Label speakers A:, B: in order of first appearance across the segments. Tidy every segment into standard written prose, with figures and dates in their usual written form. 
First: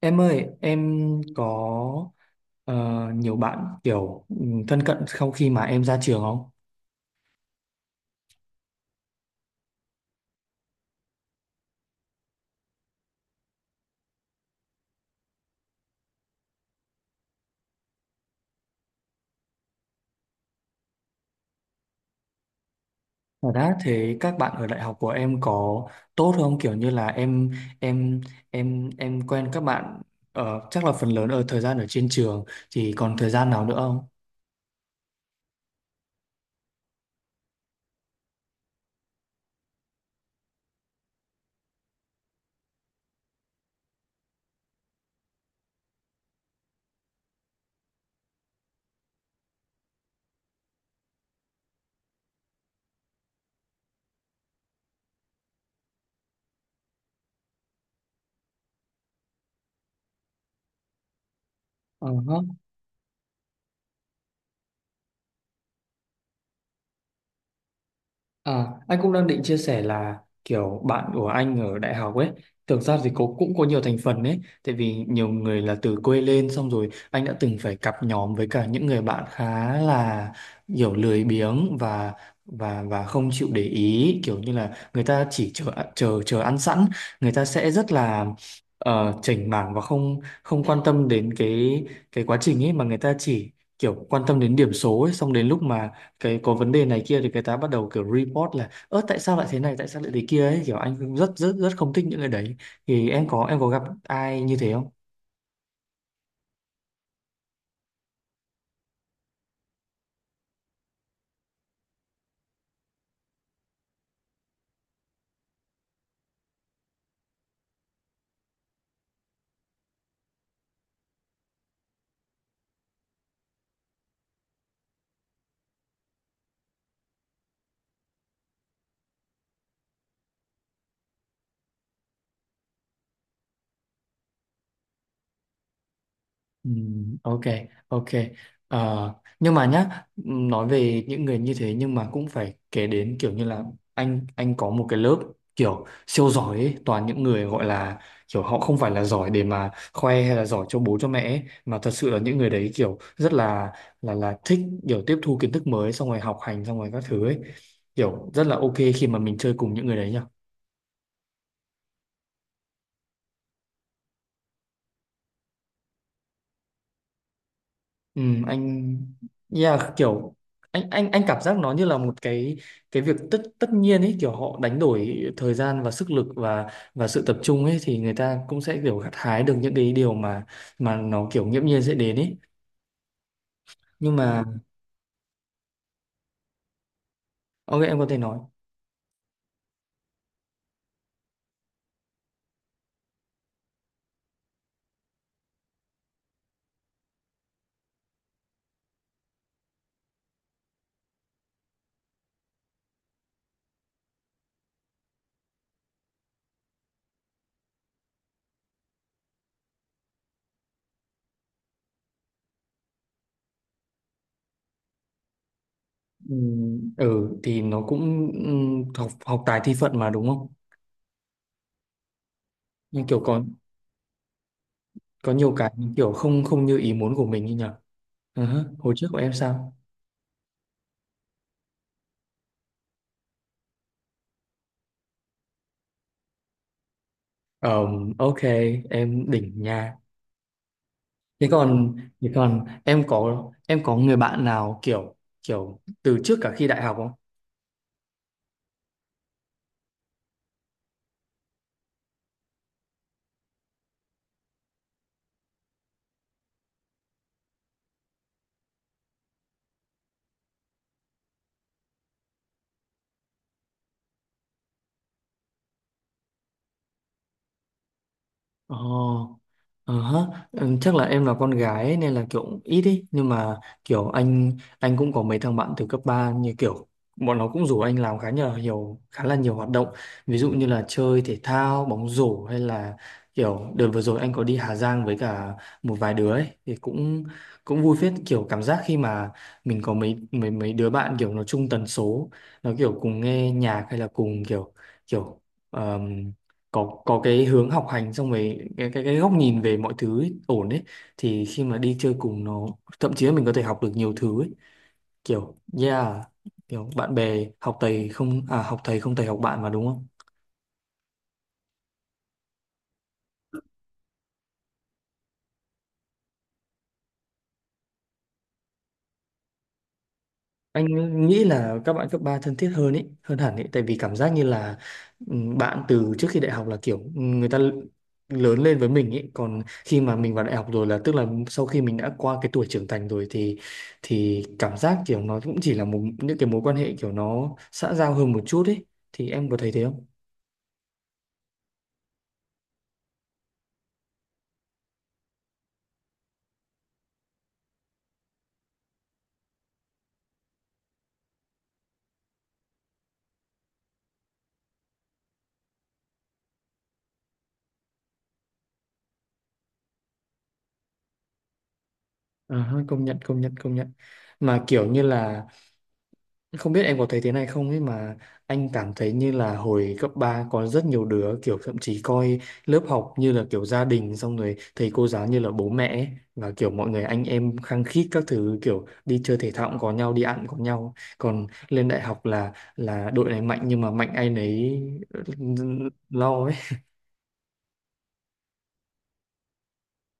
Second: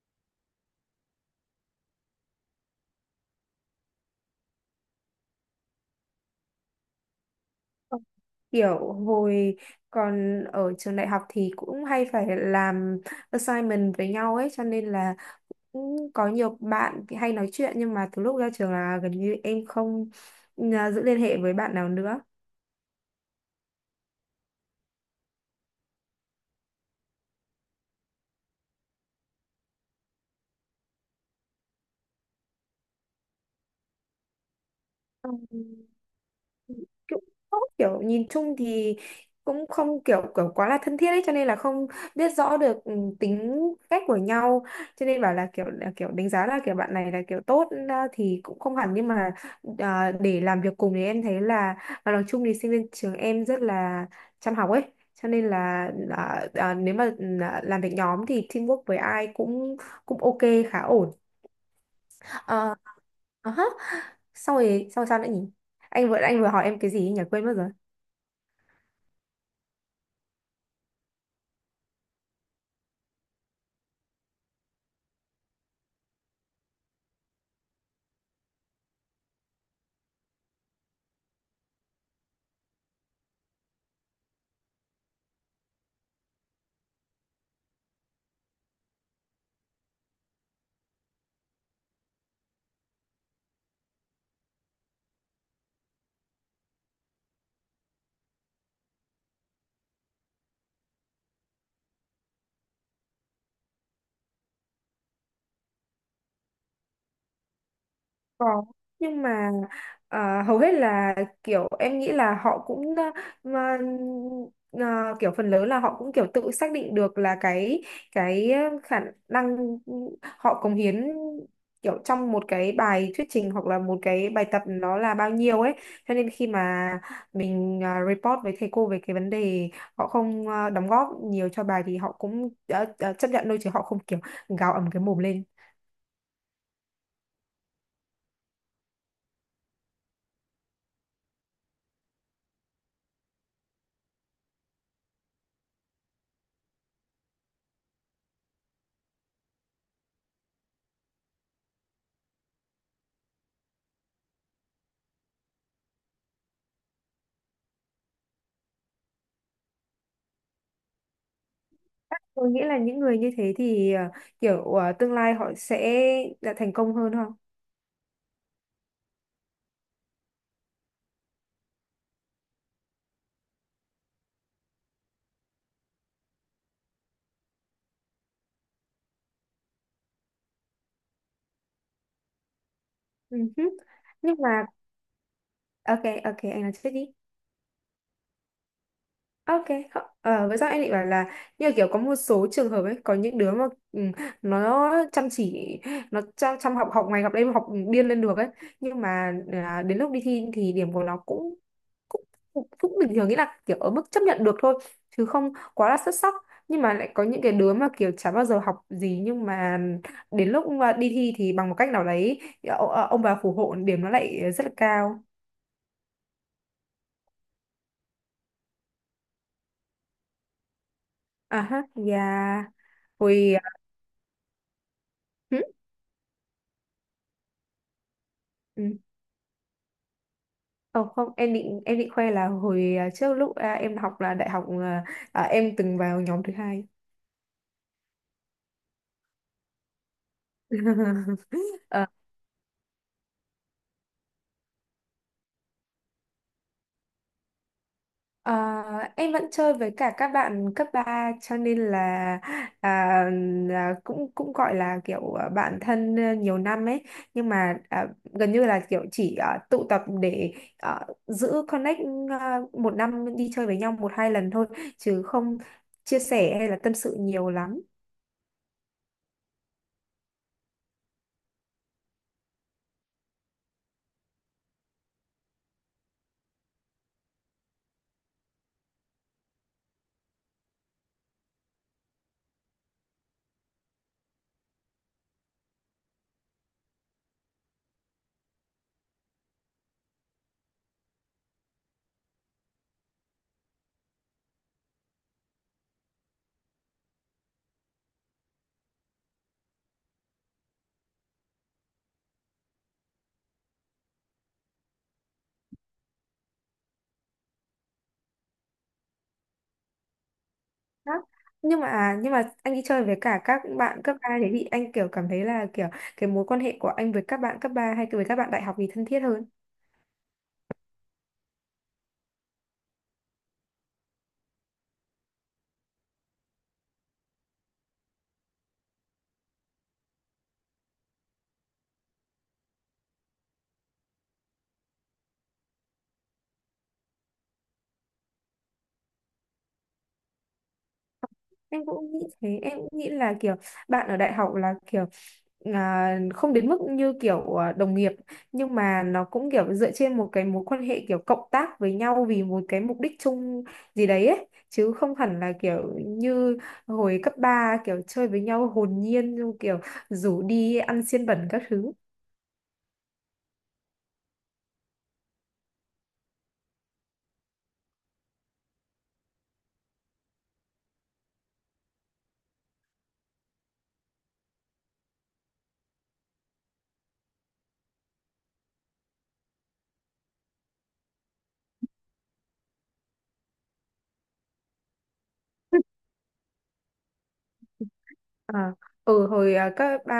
A: Em ơi, em có ờ, nhiều bạn kiểu thân cận sau khi mà em ra trường không?
B: Kiểu hồi còn ở trường đại học thì cũng hay phải làm assignment với nhau ấy, cho nên là cũng có nhiều bạn hay nói chuyện, nhưng mà từ lúc ra trường là gần như em không giữ liên hệ với bạn nào nữa.
A: Và đã thế các bạn ở đại học của em có tốt không? Kiểu như là em em quen các bạn chắc là phần lớn ở thời gian ở trên trường thì còn thời gian nào nữa không?
B: Ừ. Cũng tốt, kiểu nhìn chung thì cũng không kiểu kiểu quá là thân thiết ấy, cho nên là không biết rõ được tính cách của nhau. Cho nên bảo là kiểu đánh giá là kiểu bạn này là kiểu tốt, thì cũng không hẳn, nhưng mà để làm việc cùng thì em thấy là, và nói chung thì sinh viên trường em rất là chăm học ấy, cho nên là nếu mà làm việc nhóm thì teamwork với ai cũng cũng ok, khá ổn.
A: Ờ hả.
B: Ờ, ờ hớ. Sau sao nữa nhỉ? Anh vừa hỏi em cái gì ấy nhỉ, quên mất rồi.
A: À, anh cũng đang định chia sẻ là kiểu bạn của anh ở đại học ấy, thực ra thì cũng cũng có nhiều thành phần ấy, tại vì nhiều người là từ quê lên xong rồi anh đã từng phải cặp nhóm với cả những người bạn khá là kiểu lười biếng và không chịu để ý, kiểu như là người ta chỉ chờ chờ chờ ăn sẵn, người ta sẽ rất là chểnh mảng và không không quan tâm đến cái quá trình ấy mà người ta chỉ kiểu quan tâm đến điểm số ấy, xong đến lúc mà cái có vấn đề này kia thì cái tá bắt đầu kiểu report là ơ tại sao lại thế này tại sao lại thế kia ấy kiểu anh cũng rất rất rất không thích những cái đấy thì em có gặp ai như thế không?
B: Có, nhưng mà hầu hết là kiểu em nghĩ là họ cũng mà, kiểu phần lớn là họ cũng kiểu tự xác định được là cái khả năng họ cống hiến kiểu trong một cái bài thuyết trình, hoặc là một cái bài tập, nó là bao nhiêu ấy. Cho nên khi mà mình report với thầy cô về cái vấn đề họ không đóng góp nhiều cho bài, thì họ cũng đã chấp nhận thôi, chứ họ không kiểu gào ầm cái mồm lên.
A: Ừ, ok ok. Ờ, nhưng mà nhá nói về những người như thế nhưng mà cũng phải kể đến kiểu như là anh có một cái lớp kiểu siêu giỏi ấy, toàn những người gọi là kiểu họ không phải là giỏi để mà khoe hay là giỏi cho bố cho mẹ ấy, mà thật sự là những người đấy kiểu rất là là thích kiểu tiếp thu kiến thức mới xong rồi học hành xong rồi các thứ ấy kiểu rất là ok khi mà mình chơi cùng những người đấy nhỉ.
B: Tôi nghĩ là những người như thế thì kiểu tương lai họ sẽ đã thành công hơn không?
A: Ừ, anh yeah, kiểu anh cảm giác nó như là một cái việc tất tất nhiên ấy kiểu họ đánh đổi thời gian và sức lực và sự tập trung ấy thì người ta cũng sẽ kiểu gặt hái được những cái điều mà nó kiểu nghiễm nhiên sẽ đến ấy
B: Ừ hứ.
A: nhưng
B: Nhưng
A: mà
B: mà, ok, ok, anh nói trước đi.
A: ok em có thể nói.
B: Ok, với sao em định bảo là như kiểu có một số trường hợp ấy, có những đứa mà ừ, nó chăm chỉ, nó chăm học, học ngày học đêm học điên lên được ấy, nhưng mà đến lúc đi thi thì điểm của nó cũng cũng cũng cũng bình thường, nghĩa là kiểu ở mức chấp nhận được thôi, chứ không quá là xuất sắc. Nhưng mà lại có những cái đứa mà kiểu chả bao giờ học gì, nhưng mà đến lúc mà đi thi thì bằng một cách nào đấy, ông bà phù hộ, điểm nó lại rất là cao.
A: Ừ, ừ thì nó cũng học học tài thi phận mà đúng không
B: À ha, yeah.
A: nhưng kiểu có
B: Hồi
A: có nhiều
B: ừ,
A: cái kiểu không không như ý muốn của mình như nhở. Ừ hứ, hồi
B: ừ.
A: trước của em sao.
B: Ờ, không, em định em định khoe là hồi trước lúc em học là đại học, em từng vào nhóm thứ hai.
A: Ờ, ok em đỉnh nha. thế còn
B: Ờ,
A: thế còn em có người bạn nào kiểu kiểu từ trước cả khi đại học không?
B: ờ, em vẫn chơi với cả các bạn cấp ba, cho nên là, à, cũng cũng gọi là kiểu bạn thân nhiều năm ấy. Nhưng mà gần như là kiểu chỉ tụ tập để giữ connect, một năm đi chơi với nhau một hai lần thôi, chứ không chia sẻ hay là tâm sự nhiều lắm.
A: Ồ, ờ hả, ừ, chắc là em là con gái ấy, nên là kiểu ít ý nhưng mà kiểu anh cũng có mấy thằng bạn từ cấp 3 như kiểu bọn nó cũng rủ anh làm khá là nhiều hoạt động ví dụ như là chơi thể thao bóng rổ hay là kiểu đợt vừa rồi anh có đi Hà Giang với cả một vài đứa ấy thì cũng cũng vui phết kiểu cảm giác khi mà mình có mấy mấy mấy đứa bạn kiểu nó chung tần số nó kiểu cùng nghe nhạc hay là cùng kiểu kiểu có cái hướng học hành xong rồi cái góc nhìn về mọi thứ ấy, ổn đấy thì khi mà đi chơi cùng nó thậm chí là mình có thể học được nhiều thứ ấy kiểu yeah kiểu bạn bè học thầy không à học thầy không thầy học bạn mà đúng không.
B: Đó. Nhưng mà anh đi chơi với cả các bạn cấp 3 thế thì anh kiểu cảm thấy là kiểu cái mối quan hệ của anh với các bạn cấp 3 hay với các bạn đại học thì thân thiết hơn?
A: Anh nghĩ là các bạn cấp 3 thân thiết hơn ấy hơn hẳn ấy tại vì cảm giác như là bạn từ trước khi đại học là kiểu người ta lớn lên với mình ấy còn khi mà mình vào đại học rồi là tức là sau khi mình đã qua cái tuổi trưởng thành rồi thì cảm giác kiểu nó cũng chỉ là một những cái mối quan hệ kiểu nó xã giao hơn một chút ấy thì em có thấy thế không.
B: Em cũng nghĩ thế, em cũng nghĩ là kiểu bạn ở đại học là kiểu không đến mức như kiểu đồng nghiệp, nhưng mà nó cũng kiểu dựa trên một cái mối quan hệ kiểu cộng tác với nhau vì một cái mục đích chung gì đấy ấy, chứ không hẳn là kiểu như hồi cấp 3 kiểu chơi với nhau hồn nhiên, kiểu rủ đi ăn xiên bẩn các thứ.
A: Ờ ha, công nhận công nhận công nhận mà kiểu như là không biết em có thấy thế này không ấy mà anh cảm thấy như là hồi cấp 3 có rất nhiều đứa kiểu thậm chí coi lớp học như là kiểu gia đình xong rồi thầy cô giáo như là bố mẹ ấy. Và kiểu mọi người anh em khăng khít các thứ kiểu đi chơi thể thao cũng có nhau đi ăn cũng có nhau còn lên đại học là đội này mạnh nhưng mà mạnh ai nấy ừ, lo ấy.
B: À, ừ hồi cấp ba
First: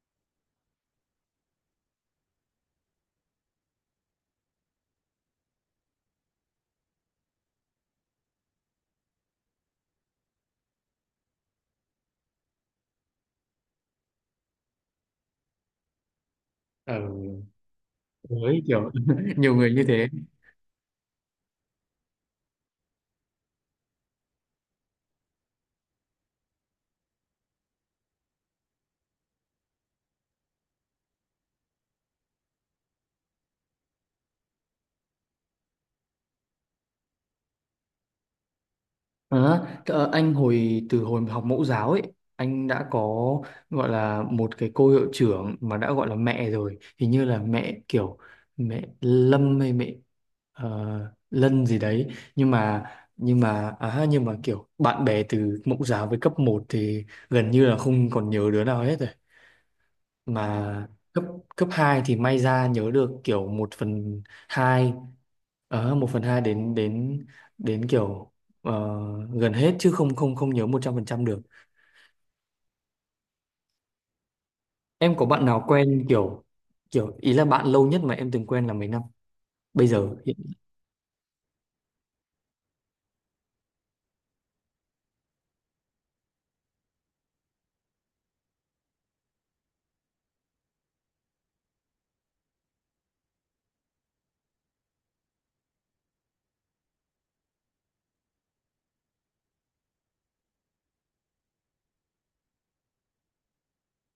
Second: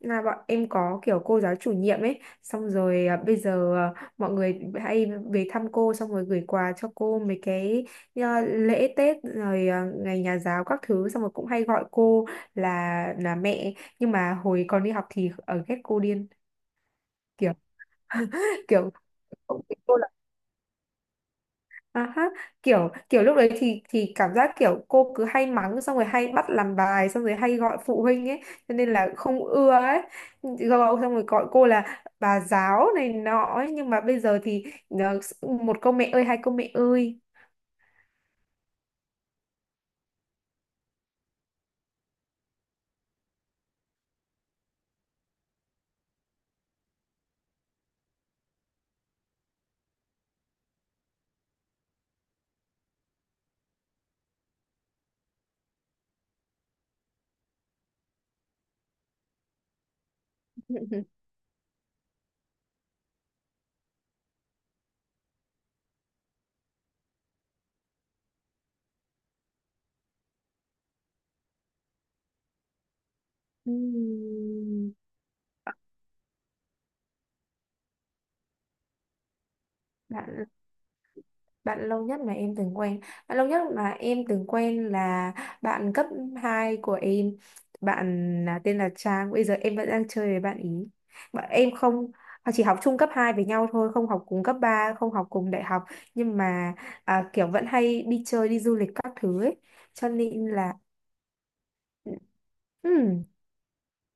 B: là bọn em có kiểu cô giáo chủ nhiệm ấy, xong rồi bây giờ mọi người hay về thăm cô, xong rồi gửi quà cho cô mấy cái lễ Tết rồi ngày nhà giáo các thứ, xong rồi cũng hay gọi cô là là mẹ. Nhưng mà hồi còn đi học thì ở ghét cô điên
A: Ừ.
B: kiểu.
A: Với kiểu
B: Kiểu.
A: nhiều người như thế.
B: À ha, kiểu kiểu lúc đấy thì cảm giác kiểu cô cứ hay mắng, xong rồi hay bắt làm bài, xong rồi hay gọi phụ huynh ấy, cho nên là không ưa ấy. Gọi xong rồi gọi cô là bà giáo này nọ ấy. Nhưng mà bây giờ thì một câu mẹ ơi, hai câu mẹ ơi.
A: À, anh hồi từ hồi học mẫu giáo ấy anh đã có gọi là một cái cô hiệu trưởng mà đã gọi là mẹ rồi hình như là mẹ kiểu mẹ Lâm hay mẹ ờ, Lân gì đấy nhưng mà nhưng mà kiểu bạn bè từ mẫu giáo với cấp một thì gần như là không còn nhớ đứa nào hết rồi mà cấp cấp 2 thì may ra nhớ được kiểu một phần 2 một phần 2 đến đến đến kiểu ờ, gần hết chứ không không không nhớ 100% được.
B: Ừm,
A: Em có bạn nào quen kiểu kiểu ý là bạn lâu nhất mà em từng quen là mấy năm bây giờ
B: bạn Bạn lâu nhất mà em từng quen Bạn lâu nhất mà em từng quen là bạn cấp 2 của em. Bạn là Tên là Trang. Bây giờ em vẫn đang chơi với bạn ý. Bạn em không chỉ học chung cấp 2 với nhau thôi, không học cùng cấp 3, không học cùng đại học. Nhưng mà kiểu vẫn hay đi chơi, đi du lịch các thứ ấy, cho nên là. Ừm,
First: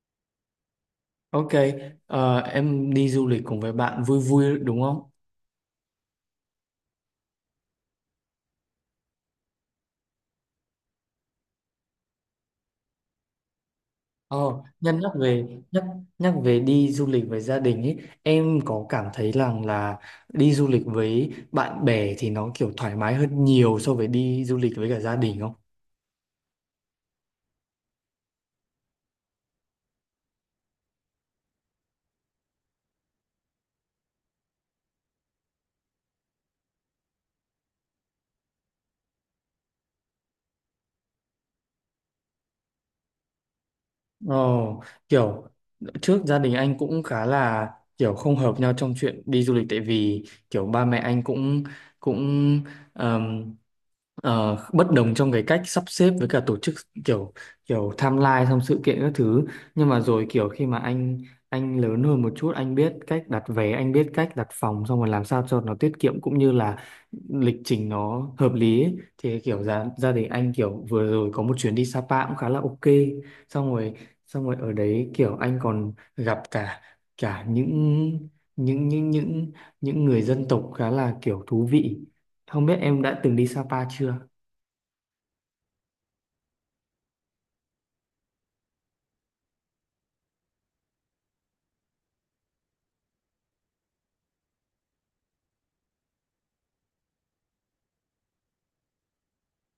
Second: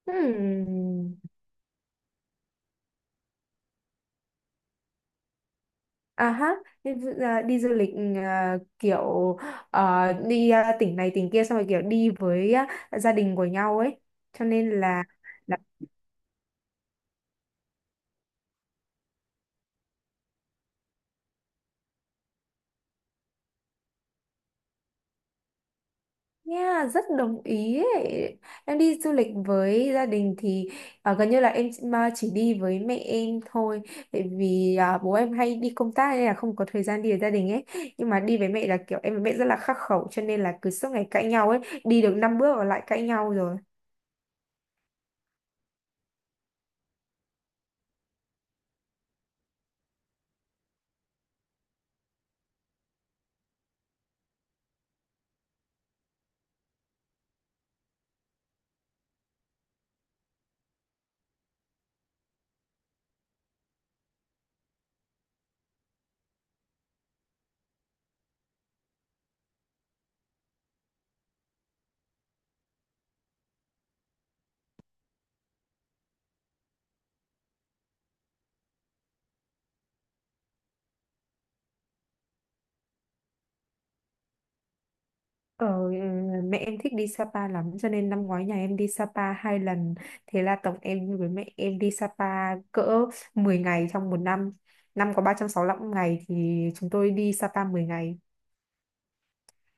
B: ừm.
A: ok, em đi du lịch cùng với bạn vui vui đúng không.
B: À ha, đi du lịch, kiểu đi tỉnh này tỉnh kia, xong rồi kiểu đi với gia đình của nhau ấy.
A: Ờ,
B: Cho nên
A: nhân
B: là
A: nhắc về
B: là
A: nhắc nhắc về đi du lịch với gia đình ấy, em có cảm thấy rằng là đi du lịch với bạn bè thì nó kiểu thoải mái hơn nhiều so với đi du lịch với cả gia đình không?
B: Yeah, rất đồng ý ấy. Em đi du lịch với gia đình thì gần như là em chỉ- mà chỉ đi với mẹ em thôi. Tại vì bố em hay đi công tác nên là không có thời gian đi với gia đình ấy. Nhưng mà đi với mẹ là kiểu em với mẹ rất là khắc khẩu, cho nên là cứ suốt ngày cãi nhau ấy. Đi được 5 bước là lại cãi nhau.
A: Ồ, kiểu trước gia đình anh cũng khá là kiểu không hợp nhau trong chuyện đi du lịch tại vì kiểu ba mẹ anh cũng cũng ờm, bất đồng trong cái cách sắp xếp với cả tổ chức kiểu kiểu timeline xong sự kiện các thứ nhưng mà rồi kiểu khi mà anh lớn hơn một chút anh biết cách đặt vé anh biết cách đặt phòng xong rồi làm sao cho nó tiết kiệm cũng như là lịch trình nó hợp lý ấy. Thì kiểu gia gia đình anh kiểu vừa rồi có một chuyến đi Sapa cũng khá là ok xong rồi xong rồi ở đấy kiểu anh còn gặp cả cả những những những những người dân tộc khá là kiểu thú vị không biết em đã từng đi Sapa chưa.
B: Ờ, mẹ em thích đi Sapa lắm, cho nên năm ngoái nhà em đi Sapa 2 lần. Thế là tổng em với mẹ em đi Sapa cỡ 10 ngày trong một năm. Năm có 365 ngày thì chúng tôi đi Sapa 10 ngày.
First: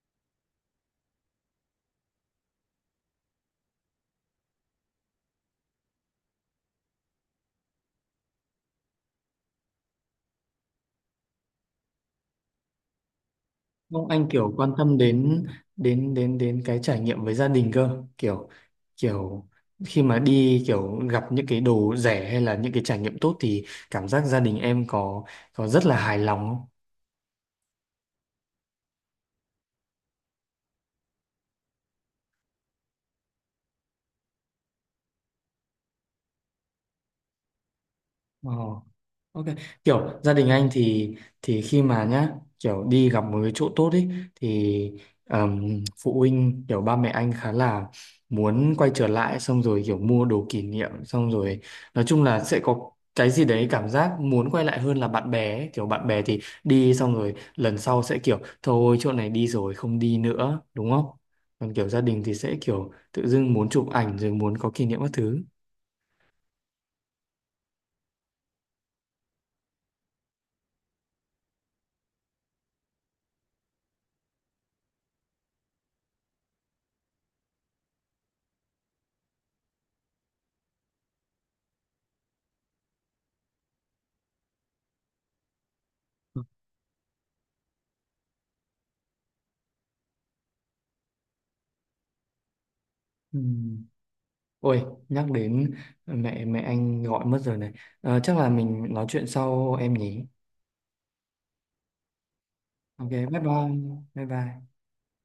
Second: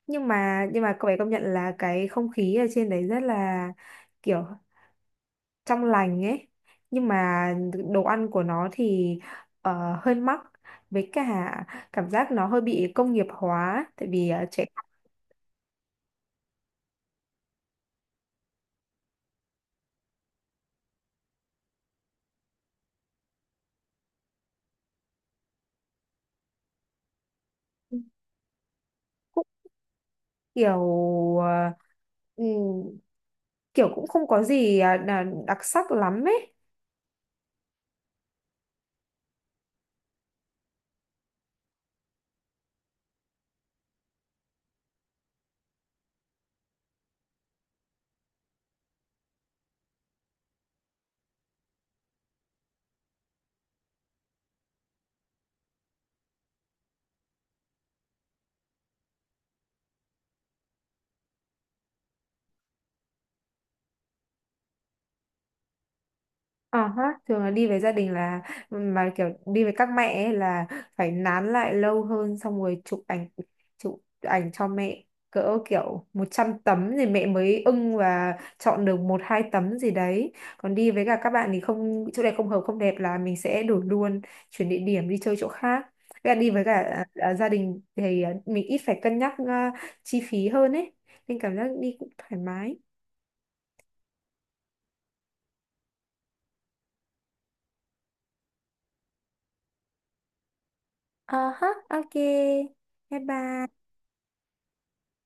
B: Nhưng mà cậu ấy công nhận là cái không khí ở trên đấy rất là kiểu trong lành ấy. Nhưng mà đồ ăn của nó thì hơi mắc, với cả cảm giác nó hơi bị công nghiệp hóa.
A: Không
B: Tại
A: anh
B: vì
A: kiểu
B: trẻ
A: quan
B: con
A: tâm đến đến đến đến cái trải nghiệm với gia đình cơ kiểu kiểu khi mà đi kiểu gặp những cái đồ rẻ hay là những cái trải nghiệm tốt thì cảm giác gia đình em có rất là hài lòng
B: kiểu. Ờ, ừ, kiểu cũng không có gì là đặc sắc lắm ấy.
A: không. Ờ. Ok, kiểu gia đình anh thì khi mà nhá kiểu đi gặp một cái chỗ tốt ấy thì phụ huynh kiểu ba mẹ anh khá là muốn quay trở lại xong rồi kiểu mua đồ kỷ niệm xong rồi nói chung là sẽ có cái gì đấy cảm giác muốn quay lại hơn là bạn bè ấy. Kiểu bạn bè thì đi xong rồi lần sau sẽ kiểu thôi chỗ này đi rồi không đi nữa đúng không? Còn kiểu gia đình thì sẽ kiểu tự dưng muốn chụp ảnh rồi muốn có kỷ niệm các thứ.
B: Ờ ha, thường là đi với gia đình, là mà kiểu đi với các mẹ ấy là phải nán lại lâu hơn, xong rồi chụp ảnh cho mẹ cỡ kiểu 100 tấm thì mẹ mới ưng và chọn được một hai tấm gì đấy. Còn đi với cả các bạn thì không, chỗ này không hợp, không đẹp là mình sẽ đổi luôn, chuyển địa điểm đi chơi chỗ khác. Với cả đi với cả gia đình thì mình ít phải cân nhắc chi phí hơn ấy. Nên cảm giác đi cũng thoải mái.
A: Ừ. Ôi, nhắc đến mẹ mẹ anh gọi mất rồi này. Ờ, chắc là mình nói chuyện sau em nhỉ.
B: Ờ ha, ok.
A: Ok,
B: Bye
A: bye
B: bye.
A: bye. Bye bye.